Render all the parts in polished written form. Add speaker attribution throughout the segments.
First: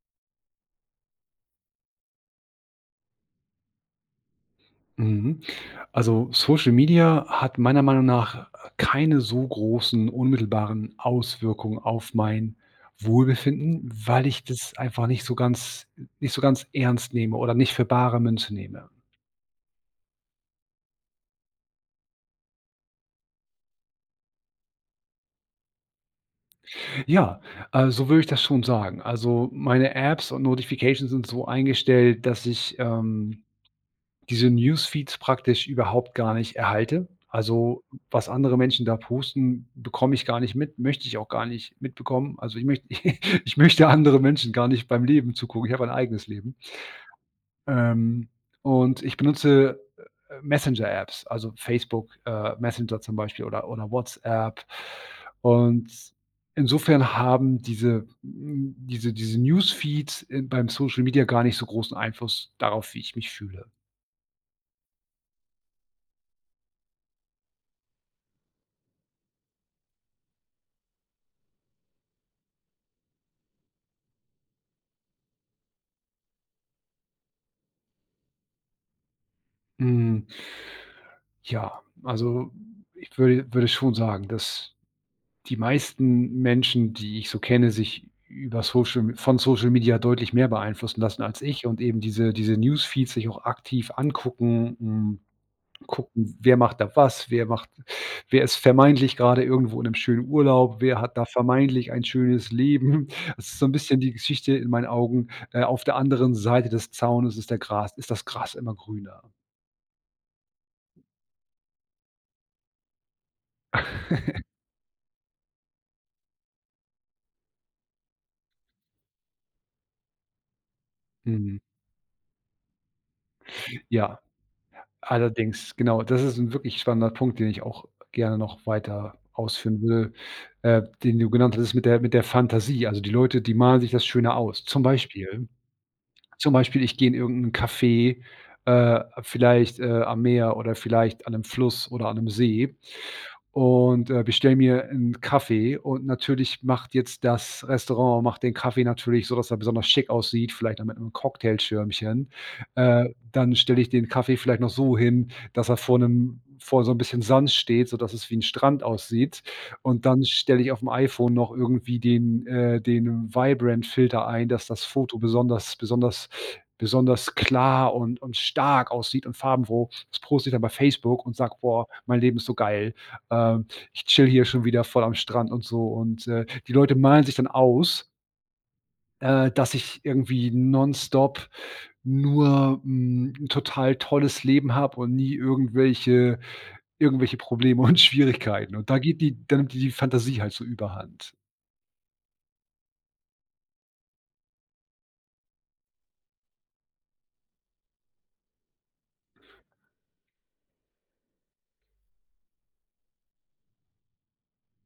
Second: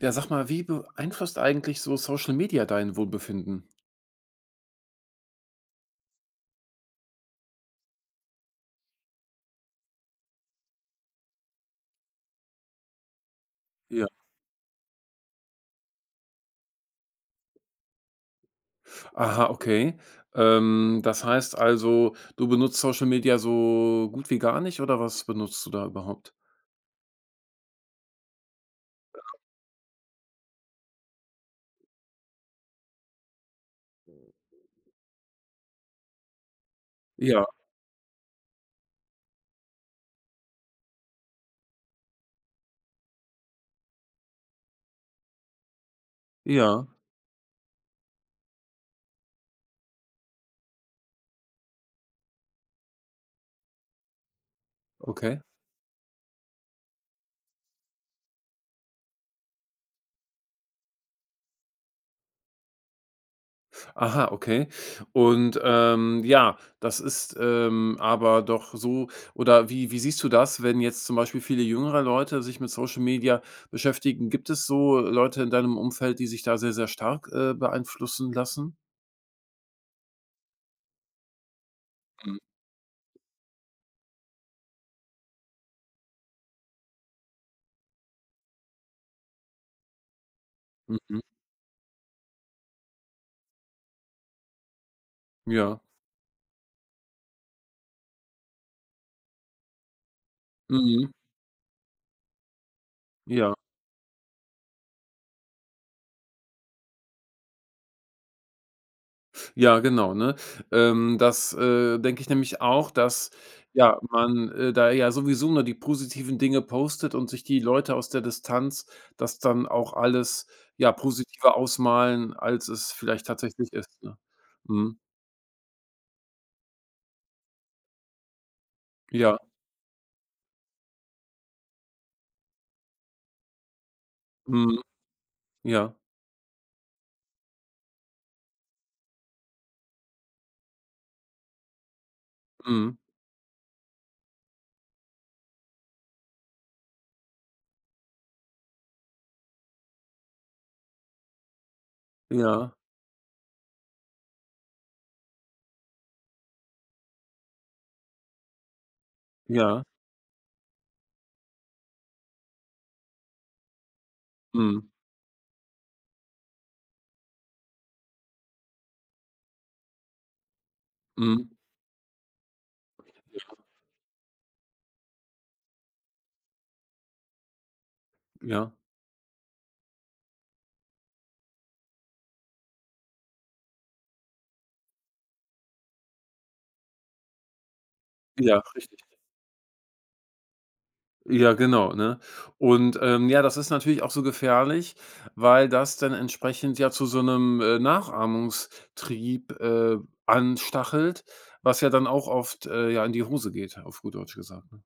Speaker 1: Ja, sag mal, wie beeinflusst eigentlich so Social Media dein Wohlbefinden?
Speaker 2: Mhm. Also Social Media hat meiner Meinung nach keine so großen unmittelbaren Auswirkungen auf mein Wohlbefinden,
Speaker 1: Ja.
Speaker 2: weil ich das einfach nicht so ganz ernst nehme oder nicht für bare Münze nehme.
Speaker 1: Aha, okay. Das heißt also, du benutzt Social Media so gut wie gar nicht oder was benutzt du da überhaupt?
Speaker 2: Ja, so würde ich das schon sagen. Also meine Apps und Notifications sind so eingestellt, dass ich diese Newsfeeds praktisch überhaupt gar nicht erhalte.
Speaker 1: Ja,
Speaker 2: Also, was andere Menschen da posten, bekomme ich gar nicht mit, möchte ich auch gar nicht mitbekommen. Also, ich möchte ich möchte andere Menschen gar nicht beim Leben zugucken. Ich habe ein eigenes Leben.
Speaker 1: ja,
Speaker 2: Ähm, und ich benutze, Messenger-Apps, also Facebook, Messenger zum Beispiel oder WhatsApp.
Speaker 1: okay.
Speaker 2: Und insofern haben diese hm, diese diese Newsfeeds in beim Social Media gar nicht so großen Einfluss darauf, wie ich mich fühle.
Speaker 1: Aha, okay. Und ja, das ist aber doch so, oder wie siehst du das, wenn jetzt zum Beispiel viele jüngere Leute sich mit Social Media beschäftigen? Gibt es so Leute in deinem Umfeld, die sich da sehr, sehr stark beeinflussen lassen?
Speaker 2: Mhm. Ja,
Speaker 1: Mhm.
Speaker 2: also ich würde schon sagen, dass die meisten Menschen, die ich so kenne, sich über Social von Social Media deutlich mehr beeinflussen
Speaker 1: Mhm.
Speaker 2: lassen als ich und eben diese Newsfeeds sich auch aktiv angucken,
Speaker 1: Ja.
Speaker 2: gucken, wer macht da was, wer ist vermeintlich gerade irgendwo in einem schönen Urlaub, wer
Speaker 1: Mhm.
Speaker 2: hat da vermeintlich ein schönes Leben. Das
Speaker 1: Ja.
Speaker 2: ist so ein bisschen die Geschichte in meinen Augen, auf der anderen Seite des Zaunes ist der Gras ist das Gras immer grüner.
Speaker 1: Ja, genau, ne? Das denke ich nämlich auch, dass, ja, man da ja sowieso nur die positiven Dinge postet und sich die Leute aus der Distanz das dann auch alles, ja, positiver
Speaker 2: Mhm.
Speaker 1: ausmalen, als es vielleicht tatsächlich ist, ne?
Speaker 2: Ja.
Speaker 1: Mhm.
Speaker 2: Allerdings, genau. Das ist 'n wirklich spannender Punkt, den ich auch gerne noch weiter
Speaker 1: Ja.
Speaker 2: ausführen will, den du genannt hattest mit der Fantasie. Also, die Leute, die malen sich das schöner aus.
Speaker 1: Mhm.
Speaker 2: Zum Beispiel
Speaker 1: Ja.
Speaker 2: zum Beispiel, ich gehe in irgend 'nen Café, vielleicht, am Meer oder vielleicht an 'nem Fluss oder an 'nem See
Speaker 1: Mhm.
Speaker 2: und, bestelle mir einen Kaffee und natürlich macht jetzt das Restaurant macht den Kaffee natürlich so, dass er besonders schick aussieht, vielleicht noch mit einem Cocktailschirmchen.
Speaker 1: Ja.
Speaker 2: Dann stelle ich den Kaffee vielleicht noch so hin, dass er vor so ein bisschen Sand steht, sodass es wie ein Strand aussieht.
Speaker 1: Ja.
Speaker 2: Und dann stelle ich auf dem iPhone noch irgendwie den Vibrant-Filter ein, dass das
Speaker 1: Mhm.
Speaker 2: Foto besonders klar und stark aussieht und farbenfroh. Das poste ich dann bei Facebook und
Speaker 1: Mhm.
Speaker 2: sage: „Boah, mein Leben ist so geil."
Speaker 1: Ja.
Speaker 2: ähm, ich chill hier schon wieder voll am Strand und so. Und, die Leute malen sich dann aus,
Speaker 1: Ja.
Speaker 2: dass ich irgendwie nonstop nur 'n total tolles Leben habe und nie irgendwelche Probleme und
Speaker 1: Ja,
Speaker 2: Schwierigkeiten. Und
Speaker 1: richtig.
Speaker 2: da geht die dann nimmt die Fantasie halt so überhand.
Speaker 1: Ja, genau, ne? Und, ja, das ist natürlich auch so gefährlich, weil das dann entsprechend ja zu so einem Nachahmungstrieb, anstachelt, was ja dann auch oft, ja, in die Hose geht, auf gut Deutsch gesagt, ne?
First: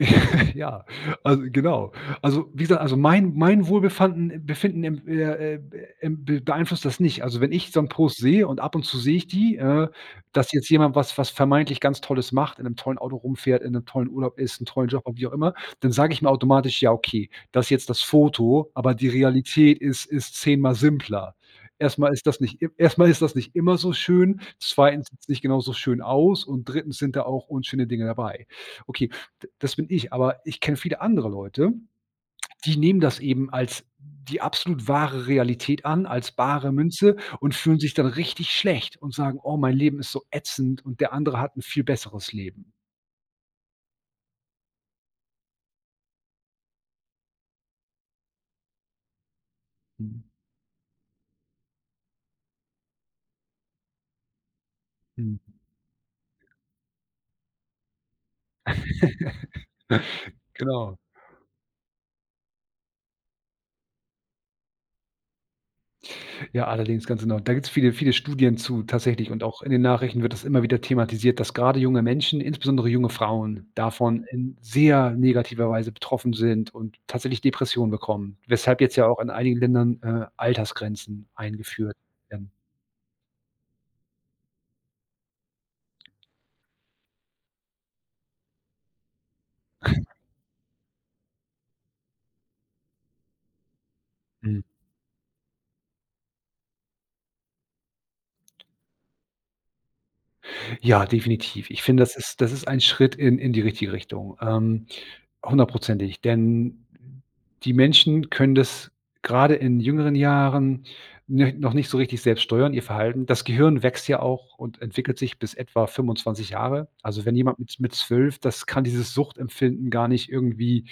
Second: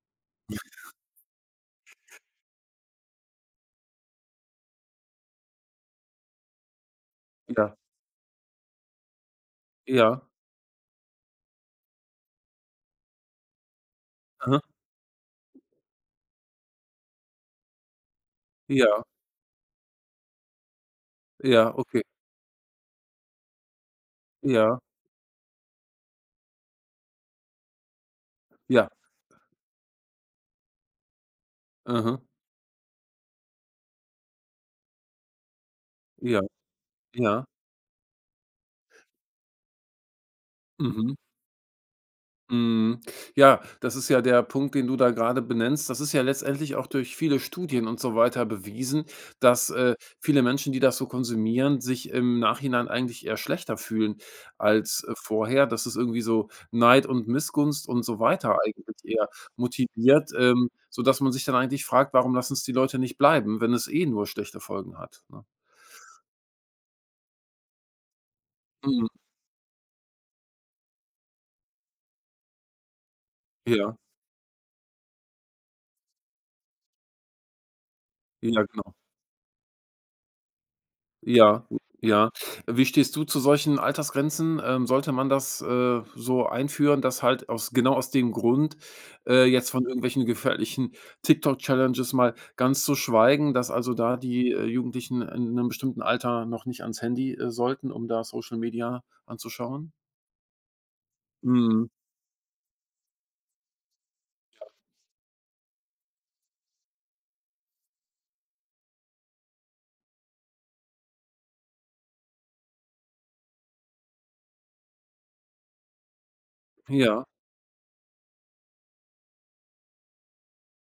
Speaker 2: Ja, also genau. Also, wie gesagt, also mein Wohlbefinden Befinden em em be beeinflusst das nicht. Also, wenn ich
Speaker 1: Ja,
Speaker 2: so 'n Post sehe und ab und zu sehe ich
Speaker 1: ja,
Speaker 2: dass jetzt jemand was vermeintlich ganz Tolles macht, in einem tollen Auto rumfährt, in einem tollen Urlaub
Speaker 1: aha,
Speaker 2: ist, 'n tollen Job hat, wie auch immer, dann sage ich mir automatisch: „Ja, okay, das ist jetzt das Foto, aber
Speaker 1: ja,
Speaker 2: die Realität ist zehnmal simpler."
Speaker 1: ja, okay,
Speaker 2: Erst ist das nicht immer so schön,
Speaker 1: ja,
Speaker 2: 2. sieht's nicht genauso schön aus und drittens sind da auch unschöne Dinge dabei.
Speaker 1: ja,
Speaker 2: Okay, D das bin ich, aber ich kenne viele andere Leute,
Speaker 1: aha,
Speaker 2: die nehmen das eben als die absolut wahre Realität an, als
Speaker 1: ja,
Speaker 2: bare Münze
Speaker 1: ja,
Speaker 2: und fühlen sich dann richtig schlecht und sagen: „Oh, mein Leben ist so ätzend und der
Speaker 1: mhm.
Speaker 2: andere hat 'n viel besseres Leben."
Speaker 1: Mhm. Ja, das ist ja der Punkt, den du da gerade benennst. Das ist ja letztendlich auch durch viele Studien und so weiter bewiesen, dass,
Speaker 2: Mhm.
Speaker 1: viele Menschen, die das so konsumieren, sich im Nachhinein eigentlich eher schlechter fühlen als,
Speaker 2: Mhm.
Speaker 1: vorher, dass es irgendwie so Neid und Missgunst und so weiter eigentlich eher motiviert,
Speaker 2: Genau.
Speaker 1: sodass man sich dann eigentlich fragt: „Warum lassen es die Leute nicht bleiben, wenn es eh nur schlechte Folgen hat", ne?
Speaker 2: Ja, allerdings, ganz genau. Da gibt es viele, viele Studien zu
Speaker 1: Mhm.
Speaker 2: tatsächlich und auch in den Nachrichten wird das immer wieder thematisiert, dass gerade junge Menschen, insbesondere junge Frauen,
Speaker 1: Ja.
Speaker 2: davon in sehr negativer Weise betroffen sind und tatsächlich Depressionen bekommen,
Speaker 1: Ja,
Speaker 2: weshalb
Speaker 1: genau.
Speaker 2: jetzt ja auch in einigen Ländern, Altersgrenzen
Speaker 1: Ja,
Speaker 2: eingeführt
Speaker 1: ja.
Speaker 2: werden.
Speaker 1: Wie stehst du zu solchen Altersgrenzen? Sollte man das, so einführen, dass halt aus genau aus dem Grund, jetzt von irgendwelchen gefährlichen TikTok-Challenges mal ganz zu schweigen, dass also da die,
Speaker 2: Mhm.
Speaker 1: Jugendlichen in einem bestimmten Alter noch nicht ans Handy, sollten, um da Social Media anzuschauen?
Speaker 2: Ja, definitiv. Ich
Speaker 1: Mhm.
Speaker 2: finde, das ist ein Schritt in die richtige Richtung, hundertprozentig, denn die Menschen können das gerade in jüngeren Jahren ne noch nicht so richtig selbst steuern, ihr Verhalten. Das Gehirn wächst ja auch und entwickelt sich bis etwa 25 Jahre.
Speaker 1: Ja,
Speaker 2: Also, wenn jemand mit 12, das kann dieses Suchtempfinden gar nicht irgendwie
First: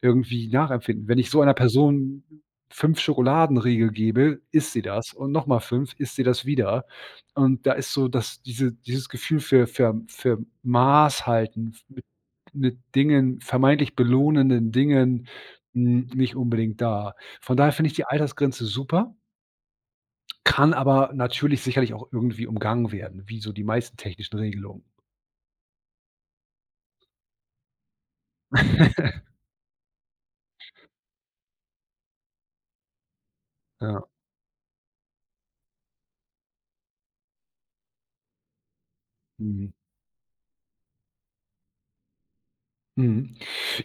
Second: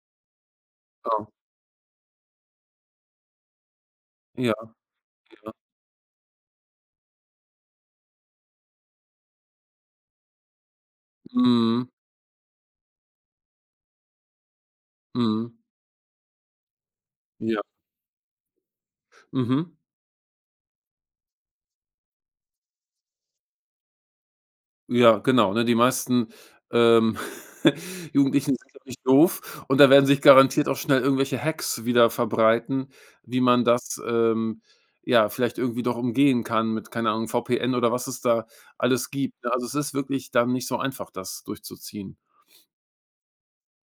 Speaker 2: irgendwie nachempfinden. Wenn
Speaker 1: genau.
Speaker 2: ich so einer Person 5 Schokoladenriegel gebe,
Speaker 1: Ja,
Speaker 2: isst sie das und noch
Speaker 1: ja.
Speaker 2: mal 5, isst sie das wieder. Und da ist so dass dieses Gefühl für Maß halten f
Speaker 1: Mhm,
Speaker 2: mit Dingen vermeintlich belohnenden Dingen,
Speaker 1: mhm.
Speaker 2: nicht unbedingt da. Von
Speaker 1: Ja.
Speaker 2: daher finde ich die Altersgrenze super,
Speaker 1: Mhm.
Speaker 2: kann aber natürlich sicherlich auch irgendwie umgangen werden, wie so die meisten technischen Regelungen.
Speaker 1: Ja, genau, ne? Die meisten, ähm, Jugendlichen sind ja nicht doof und da werden sich garantiert auch schnell irgendwelche Hacks wieder verbreiten, wie man das,
Speaker 2: Ja,
Speaker 1: ähm, ja, vielleicht irgendwie doch umgehen kann mit, keine Ahnung, VPN oder was es da alles gibt, ne? Also,
Speaker 2: mhm.
Speaker 1: es ist wirklich dann nicht so einfach, das durchzuziehen.
Speaker 2: Mhm.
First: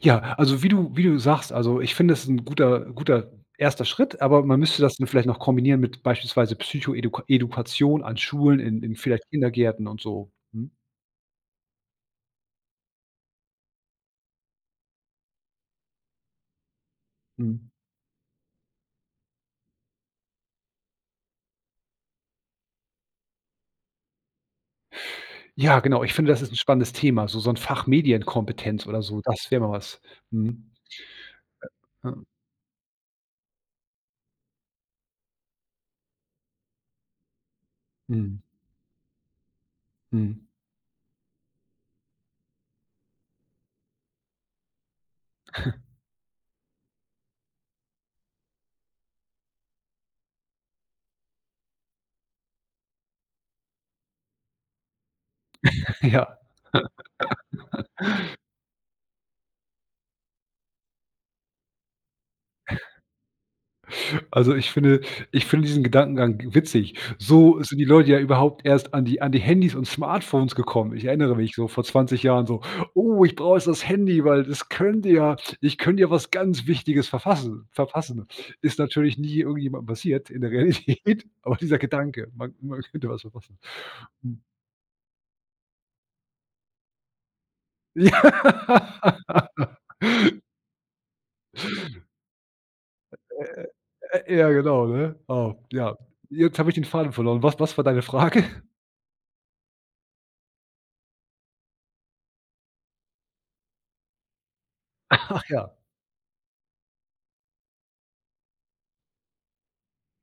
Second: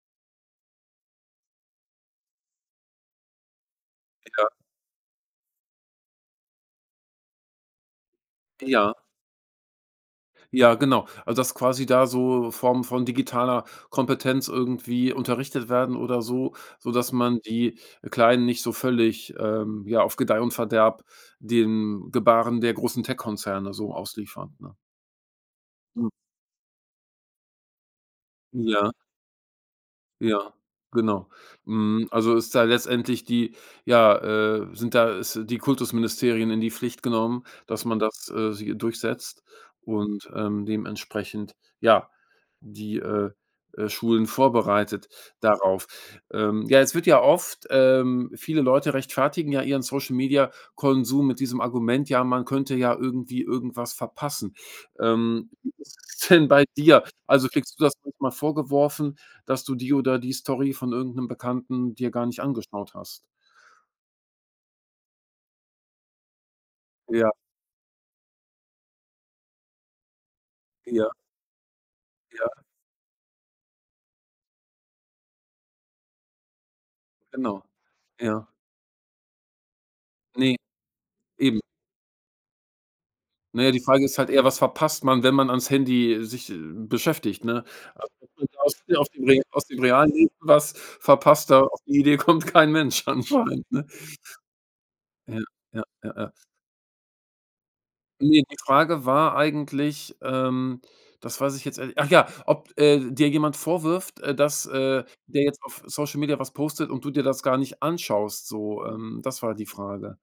Speaker 2: Ja, also wie du sagst, also ich finde, es ist 'n guter erster Schritt, aber
Speaker 1: Ja,
Speaker 2: man müsste das dann vielleicht noch kombinieren mit beispielsweise Psychoedukation an Schulen, in
Speaker 1: ja.
Speaker 2: in vielleicht Kindergärten und so. Mhm,
Speaker 1: Ja, genau. Also, dass quasi da so Formen von digitaler Kompetenz irgendwie unterrichtet werden oder so, sodass man
Speaker 2: mhm.
Speaker 1: die Kleinen nicht so völlig, ja, auf Gedeih und Verderb dem Gebaren der großen Tech-Konzerne so ausliefert, ne?
Speaker 2: Ja, genau,
Speaker 1: Hm,
Speaker 2: ich finde, das ist ein spannendes Thema, so ein Fach Medienkompetenz
Speaker 1: ja,
Speaker 2: oder so, das wäre mal was.
Speaker 1: ja,
Speaker 2: Mhm.
Speaker 1: genau. Hm,
Speaker 2: Ja.
Speaker 1: also ist da letztendlich die ja, sind da ist die Kultusministerien in die Pflicht genommen, dass man das,
Speaker 2: Mhm,
Speaker 1: äh, sie durchsetzt und,
Speaker 2: mhm.
Speaker 1: ähm, dementsprechend, ja die, Schulen vorbereitet darauf. Ja, es wird ja oft viele Leute rechtfertigen ja ihren Social-Media-Konsum mit diesem Argument: „Ja, man könnte ja irgendwie irgendwas verpassen." Wie ist es
Speaker 2: Ja.
Speaker 1: denn bei dir? Also, kriegst du das manchmal vorgeworfen, dass du die oder die Story von irgendeinem Bekannten dir gar nicht angeschaut hast?
Speaker 2: Also, ich finde diesen Gedankengang witzig.
Speaker 1: Ja,
Speaker 2: So sind die Leute ja überhaupt erst an die Handys und Smartphones gekommen. Ich
Speaker 1: ja,
Speaker 2: erinnere mich so vor 20 Jahren so:
Speaker 1: ja,
Speaker 2: „Oh, ich brauche jetzt das Handy, weil das könnte ja ich könnte ja was ganz Wichtiges
Speaker 1: genau.
Speaker 2: verfassen verpassen.“
Speaker 1: Ja,
Speaker 2: Ist natürlich nie irgendjemand passiert in der
Speaker 1: nee,
Speaker 2: Realität, aber
Speaker 1: eben.
Speaker 2: dieser Gedanke, man könnte was verpassen.
Speaker 1: Na ja, die Frage ist halt
Speaker 2: Hm.
Speaker 1: eher, was verpasst man, wenn man ans Handy sich, beschäftigt, ne? Also, Aus
Speaker 2: Ja.
Speaker 1: aus dem Re aus dem realen Leben was verpasst, da auf die Idee kommt kein Mensch anscheinend, ne?
Speaker 2: Ja, genau, ne?
Speaker 1: Ja,
Speaker 2: Oh,
Speaker 1: ja,
Speaker 2: ja.
Speaker 1: ja, ja.
Speaker 2: Jetzt habe ich den Faden verloren. Was war deine
Speaker 1: Ne,
Speaker 2: Frage?
Speaker 1: die Frage war eigentlich, das weiß ich jetzt ehrlich ach ja, ob, dir jemand vorwirft, dass, der
Speaker 2: Ach
Speaker 1: jetzt
Speaker 2: ja.
Speaker 1: auf Social Media was postet und du dir das gar nicht anschaust so, das war die Frage.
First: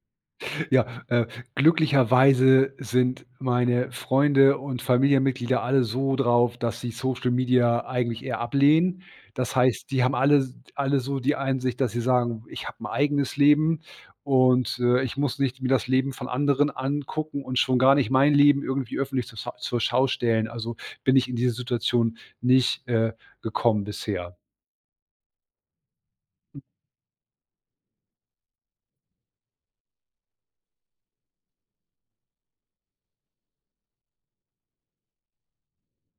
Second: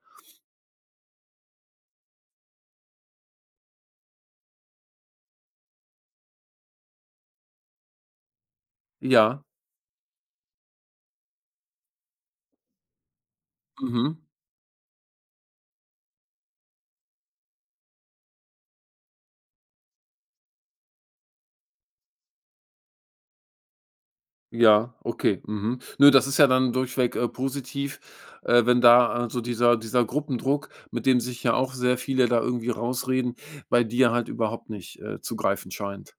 Speaker 2: Ja, glücklicherweise sind meine Freunde und Familienmitglieder alle so drauf, dass sie Social Media eigentlich eher ablehnen.
Speaker 1: Ja,
Speaker 2: Das heißt, die haben alle so die Einsicht, dass sie sagen: „Ich habe 'n eigenes Leben
Speaker 1: mhm.
Speaker 2: und, ich muss nicht mir das Leben von anderen angucken und schon gar nicht mein Leben irgendwie öffentlich zur Schau stellen." Also, bin ich in diese Situation nicht, gekommen bisher.
Speaker 1: Ja, okay, mhm. Nö, das ist ja dann durchweg, positiv, wenn da, so dieser Gruppendruck, mit dem sich ja auch sehr viele da irgendwie rausreden, bei dir halt überhaupt nicht, zu greifen scheint.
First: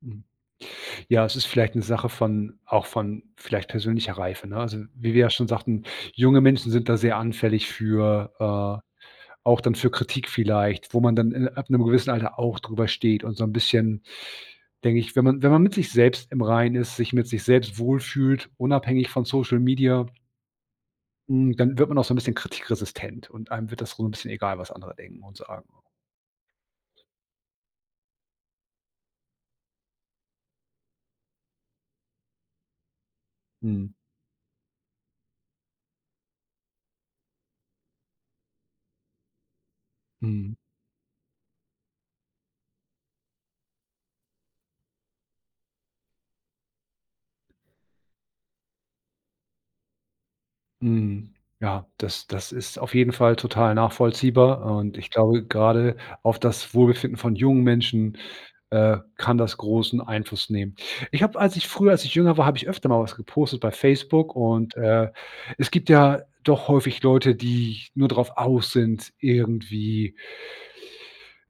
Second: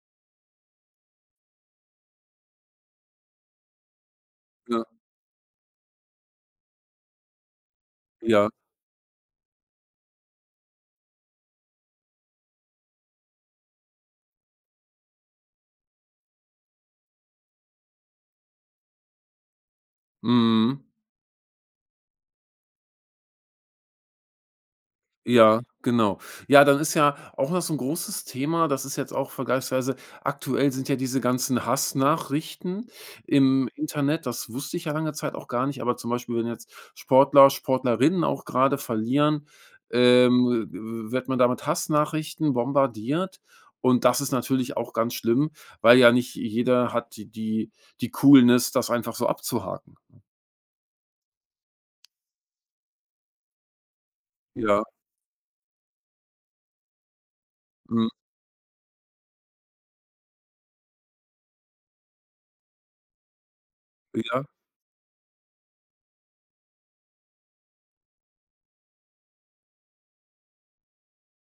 Speaker 2: Mhm. Ja, es ist vielleicht 'ne Sache von auch von vielleicht persönlicher Reife, ne? Also,
Speaker 1: Ja,
Speaker 2: wie wir ja schon sagten, junge Menschen sind da sehr anfällig
Speaker 1: ja,
Speaker 2: für auch dann für Kritik vielleicht, wo man dann in ab 'nem gewissen Alter auch drüber steht und so 'n bisschen, denke ich, wenn man wenn man mit sich selbst im Reinen ist, sich mit sich selbst wohlfühlt, unabhängig von Social Media,
Speaker 1: mhm.
Speaker 2: dann wird man auch so 'n bisschen kritikresistent und einem wird das so 'n bisschen egal, was andere denken und
Speaker 1: Ja,
Speaker 2: sagen.
Speaker 1: genau. Ja, dann ist ja auch noch so ein großes Thema das ist jetzt auch vergleichsweise aktuell sind ja diese ganzen Hassnachrichten im
Speaker 2: Mhm.
Speaker 1: Internet. Das wusste ich ja lange Zeit auch gar nicht, aber zum Beispiel, wenn jetzt Sportler, Sportlerinnen auch gerade verlieren,
Speaker 2: Mhm.
Speaker 1: ähm, wird man damit Hassnachrichten bombardiert. Und das ist natürlich auch ganz schlimm, weil ja nicht jeder hat die Coolness, das einfach so abzuhaken.
Speaker 2: Mhm. Ja, das ist auf jeden Fall total nachvollziehbar
Speaker 1: Ja,
Speaker 2: und ich glaube, gerade auf das Wohlbefinden von jungen
Speaker 1: mhm,
Speaker 2: Menschen, kann das großen Einfluss nehmen. Ich habe, als ich jünger war, habe ich öfter mal was gepostet bei Facebook
Speaker 1: ja,
Speaker 2: und, es gibt ja doch häufig Leute, die nur darauf aus sind, irgendwie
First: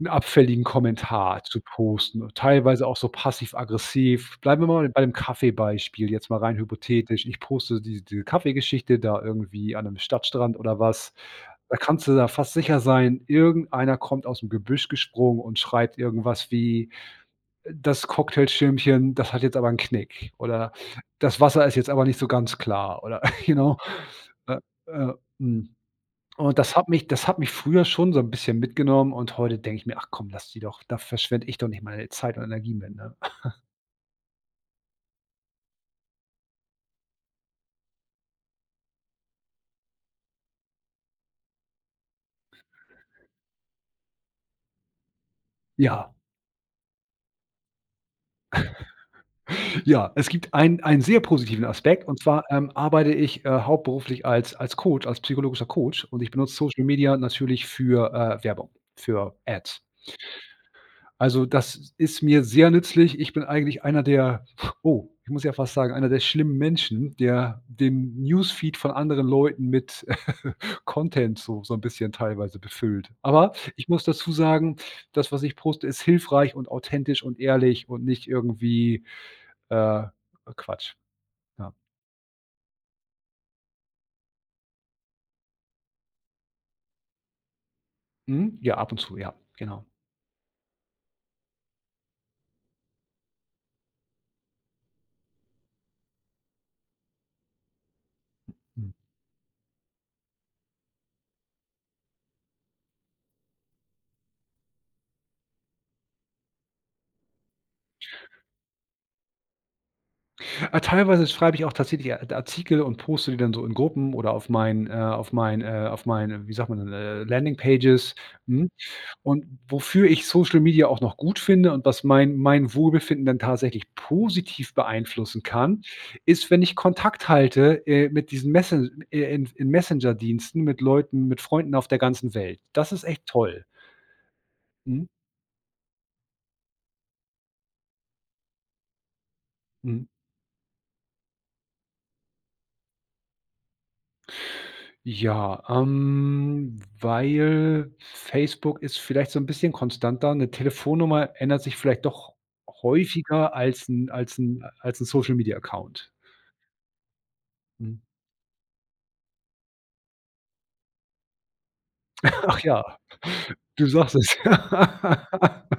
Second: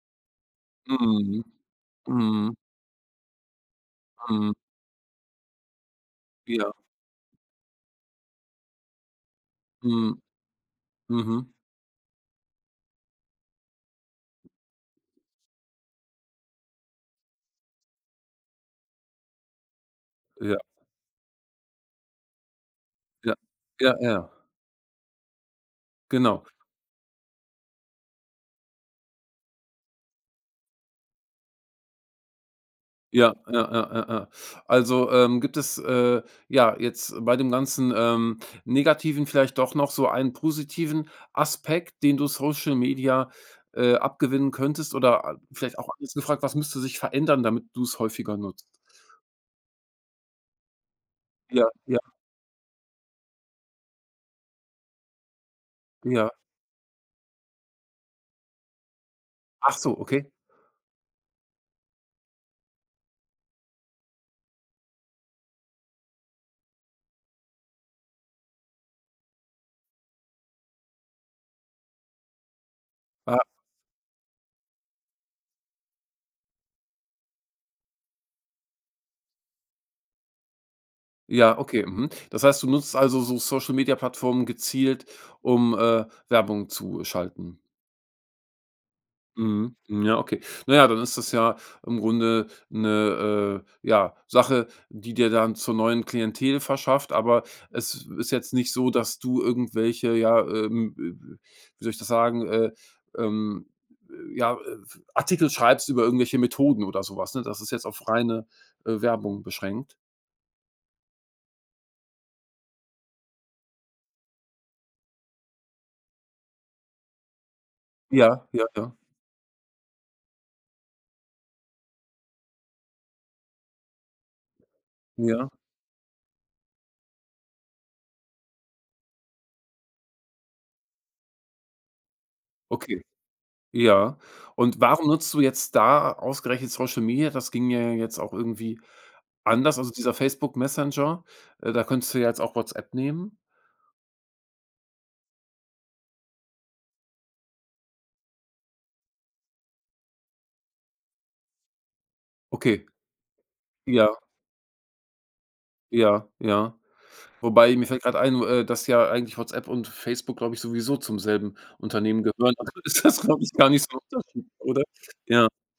Speaker 2: 'n abfälligen
Speaker 1: mhm,
Speaker 2: Kommentar zu posten,
Speaker 1: mhm,
Speaker 2: teilweise auch so passiv-aggressiv.
Speaker 1: mhm,
Speaker 2: Bleiben wir mal bei dem Kaffeebeispiel, jetzt mal rein
Speaker 1: ja,
Speaker 2: hypothetisch. Ich poste diese Kaffeegeschichte da irgendwie an 'nem
Speaker 1: mhm.
Speaker 2: Stadtstrand oder was.
Speaker 1: Mhm.
Speaker 2: Da kannst du da fast sicher sein, irgendeiner kommt aus'm Gebüsch gesprungen und schreibt irgendwas wie: „Das Cocktailschirmchen, das hat jetzt aber 'n Knick"
Speaker 1: Ja,
Speaker 2: oder „Das Wasser ist jetzt aber nicht so ganz klar" oder
Speaker 1: ja,
Speaker 2: you know?
Speaker 1: ja, ja,
Speaker 2: Äh, äh, mhm.
Speaker 1: genau.
Speaker 2: Und das hat mich früher schon so 'n bisschen mitgenommen und heute denke ich mir: „Ach komm, lass die doch, da verschwende ich doch nicht meine Zeit und Energie mit", ne?
Speaker 1: Ja, ja, ja, ja, ja. Also, gibt es, ja, jetzt bei dem ganzen, Negativen vielleicht doch noch so einen positiven Aspekt, den du Social Media, abgewinnen könntest oder a vielleicht auch anders
Speaker 2: Ja,
Speaker 1: gefragt, was müsste sich verändern, damit du es häufiger nutzt?
Speaker 2: ja, es gibt einen sehr positiven
Speaker 1: Ja, ja,
Speaker 2: Aspekt und zwar, arbeite ich, hauptberuflich als psychologischer Coach und
Speaker 1: ja.
Speaker 2: ich benutze Social Media natürlich für, Werbung, für
Speaker 1: Ach
Speaker 2: Ads.
Speaker 1: so, okay.
Speaker 2: Also, das ist mir sehr nützlich. Ich bin eigentlich einer der oh, ich muss ja fast sagen, einer der schlimmen Menschen, der den Newsfeed von anderen Leuten mit Content so ein bisschen teilweise befüllt.
Speaker 1: Ah,
Speaker 2: Aber ich muss dazu sagen, das, was ich poste, ist hilfreich und authentisch und ehrlich und nicht irgendwie, äh, Quatsch.
Speaker 1: ja,
Speaker 2: Ja.
Speaker 1: okay, mhm. Das heißt, du nutzt also so Social Media Plattformen gezielt, um, Werbung zu schalten?
Speaker 2: Mhm. Ja, ab und zu, ja,
Speaker 1: Mhm.
Speaker 2: genau.
Speaker 1: Mhm, ja, okay. Na ja, dann ist das ja im Grunde eine ja, Sache, die dir dann zur neuen Klientel verschafft, aber es ist jetzt nicht
Speaker 2: Mhm.
Speaker 1: so, dass du irgendwelche, ja, wie soll ich das sagenähm, ja, Artikel schreibst über irgendwelche Methoden oder sowas, ne? Das ist jetzt auf reine, Werbung beschränkt?
Speaker 2: Ah, teilweise schreibe ich auch tatsächlich Ar Artikel und poste die dann so in Gruppen oder auf meinen, wie sagt man denn, Landing-Pages,
Speaker 1: Ja, ja,
Speaker 2: mhm,
Speaker 1: ja,
Speaker 2: und wofür ich Social Media auch noch gut finde und was mein Wohlbefinden dann tatsächlich positiv beeinflussen
Speaker 1: ja,
Speaker 2: kann, ist, wenn ich Kontakt halte, mit diesen Messen in Messenger-Diensten mit Leuten mit Freunden auf der ganzen Welt. Das
Speaker 1: okay.
Speaker 2: ist echt toll.
Speaker 1: Ja. Und
Speaker 2: Mhm,
Speaker 1: warum nutzt du jetzt da ausgerechnet Social Media? Das ging ja jetzt auch irgendwie anders. Also,
Speaker 2: mhm.
Speaker 1: dieser Facebook Messenger, da könntest du ja jetzt auch WhatsApp nehmen.
Speaker 2: Ja, weil Facebook ist vielleicht so ein bisschen konstanter. Eine Telefonnummer ändert sich vielleicht doch
Speaker 1: Okay,
Speaker 2: häufiger als
Speaker 1: ja,
Speaker 2: ein als ein als ein Social Media Account.
Speaker 1: ja, ja. Wobei, mir
Speaker 2: Mhm.
Speaker 1: fällt gerade ein, dass ja eigentlich WhatsApp und Facebook, glaube ich, sowieso zum selben Unternehmen gehören.
Speaker 2: Ach
Speaker 1: Dann
Speaker 2: ja,
Speaker 1: ist das, glaube ich, gar
Speaker 2: du
Speaker 1: nicht so ein
Speaker 2: sagst es.
Speaker 1: Unterschied, oder? Ja.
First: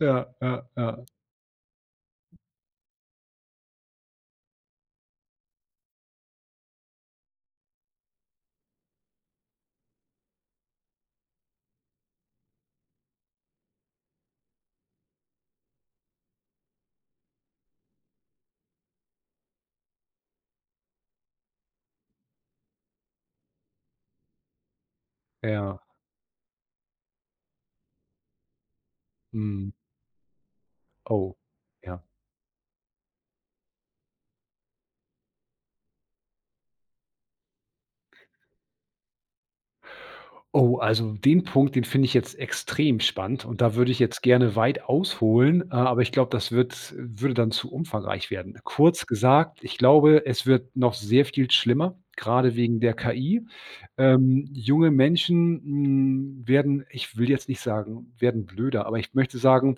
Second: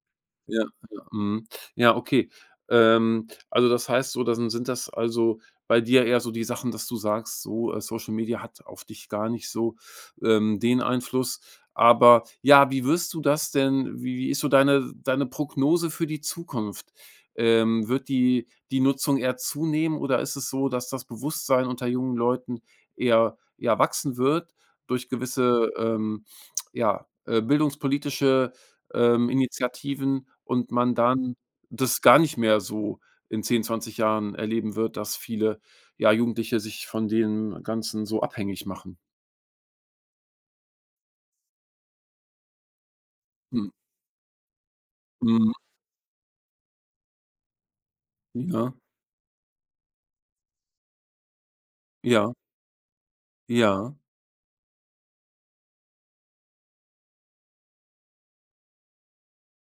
Speaker 2: Ja, ja,
Speaker 1: Ja,
Speaker 2: ja,
Speaker 1: ja, mhm. Ja, okay. Also das heißt so, dann sind das also bei dir eher so die Sachen, dass du sagst, so, Social Media hat auf dich gar nicht so, den Einfluss. Aber ja, wie wirst du das denn wie ist so deine Prognose für die Zukunft? Wird die Nutzung eher zunehmen oder ist es so, dass das Bewusstsein unter jungen Leuten eher ja, wachsen wird durch gewisse,
Speaker 2: ja.
Speaker 1: ähm, ja, bildungspolitische
Speaker 2: Mhm.
Speaker 1: Initiativen und man dann
Speaker 2: Oh,
Speaker 1: das
Speaker 2: ja.
Speaker 1: gar nicht mehr so in 10, 20 Jahren erleben wird, dass viele, ja, Jugendliche sich von dem Ganzen so abhängig machen.
Speaker 2: Oh, also den Punkt, den finde ich jetzt extrem spannend und
Speaker 1: Mhm,
Speaker 2: da würde ich jetzt gerne weit
Speaker 1: mhm,
Speaker 2: ausholen, aber ich glaube, das wird würde dann zu umfangreich werden.
Speaker 1: ja,
Speaker 2: Kurz gesagt, ich glaube, es wird noch sehr viel schlimmer,
Speaker 1: ja,
Speaker 2: gerade wegen der KI.
Speaker 1: ja,
Speaker 2: Junge Menschen, werden ich will jetzt nicht sagen, werden blöder, aber ich möchte sagen,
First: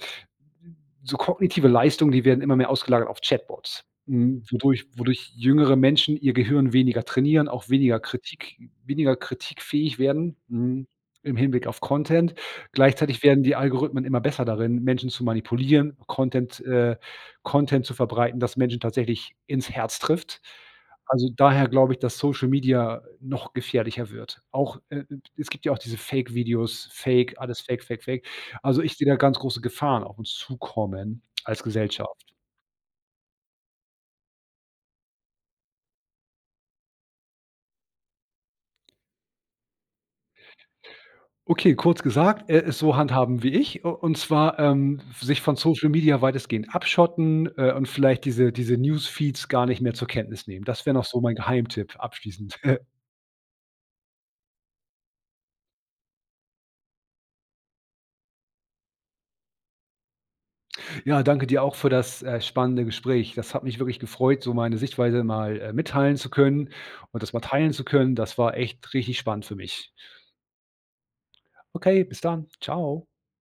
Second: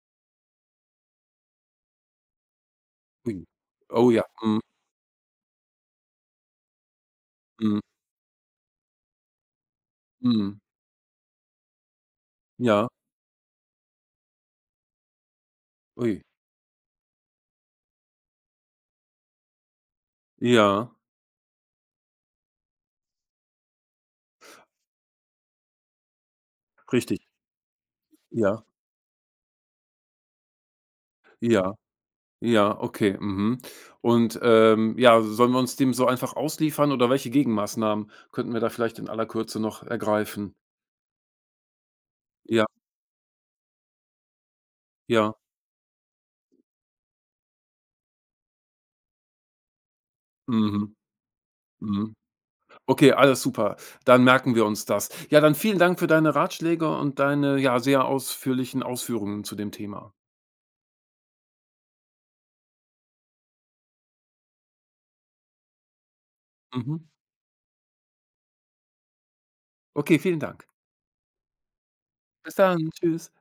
Speaker 2: so kognitive Leistungen, die werden immer mehr ausgelagert auf
Speaker 1: ui.
Speaker 2: Chatbots,
Speaker 1: Oh ja, mhm,
Speaker 2: wodurch jüngere Menschen ihr Gehirn weniger trainieren, auch
Speaker 1: mhm,
Speaker 2: weniger kritikfähig werden,
Speaker 1: mhm,
Speaker 2: im Hinblick auf Content.
Speaker 1: ja,
Speaker 2: Gleichzeitig werden die Algorithmen immer besser darin, Menschen zu manipulieren,
Speaker 1: ui,
Speaker 2: Content zu verbreiten, das Menschen tatsächlich ins Herz trifft.
Speaker 1: ja,
Speaker 2: Also, daher glaube ich, dass Social Media noch gefährlicher wird. Auch, es gibt ja auch diese Fake-Videos,
Speaker 1: richtig,
Speaker 2: Fake, alles Fake, Fake, Fake.
Speaker 1: ja,
Speaker 2: Also, ich sehe da ganz große Gefahren auf uns zukommen als
Speaker 1: ja,
Speaker 2: Gesellschaft.
Speaker 1: ja, okay, mhm. Und, ja, sollen wir uns dem so einfach ausliefern oder welche Gegenmaßnahmen könnten wir da vielleicht in aller Kürze noch ergreifen?
Speaker 2: Okay, kurz gesagt,
Speaker 1: Ja,
Speaker 2: es so handhaben wie ich, u und zwar,
Speaker 1: ja,
Speaker 2: sich von Social Media weitestgehend abschotten, und vielleicht diese Newsfeeds gar nicht mehr zur Kenntnis nehmen. Das wäre
Speaker 1: mhm.
Speaker 2: noch so mein Geheimtipp
Speaker 1: Mhm.
Speaker 2: abschließend.
Speaker 1: Okay, alles super. Dann merken wir uns das. Ja, dann vielen Dank für deine Ratschläge und deine, ja, sehr ausführlichen Ausführungen zu dem Thema.
Speaker 2: Ja, danke dir auch für das, spannende Gespräch. Das hat mich wirklich gefreut, so meine Sichtweise mal, mitteilen zu können
Speaker 1: Mhm.
Speaker 2: und das mal teilen zu können. Das war echt richtig spannend für mich.
Speaker 1: Okay, vielen Dank.
Speaker 2: Okay, bis dann.
Speaker 1: Bis dann.
Speaker 2: Ciao.
Speaker 1: Tschüss.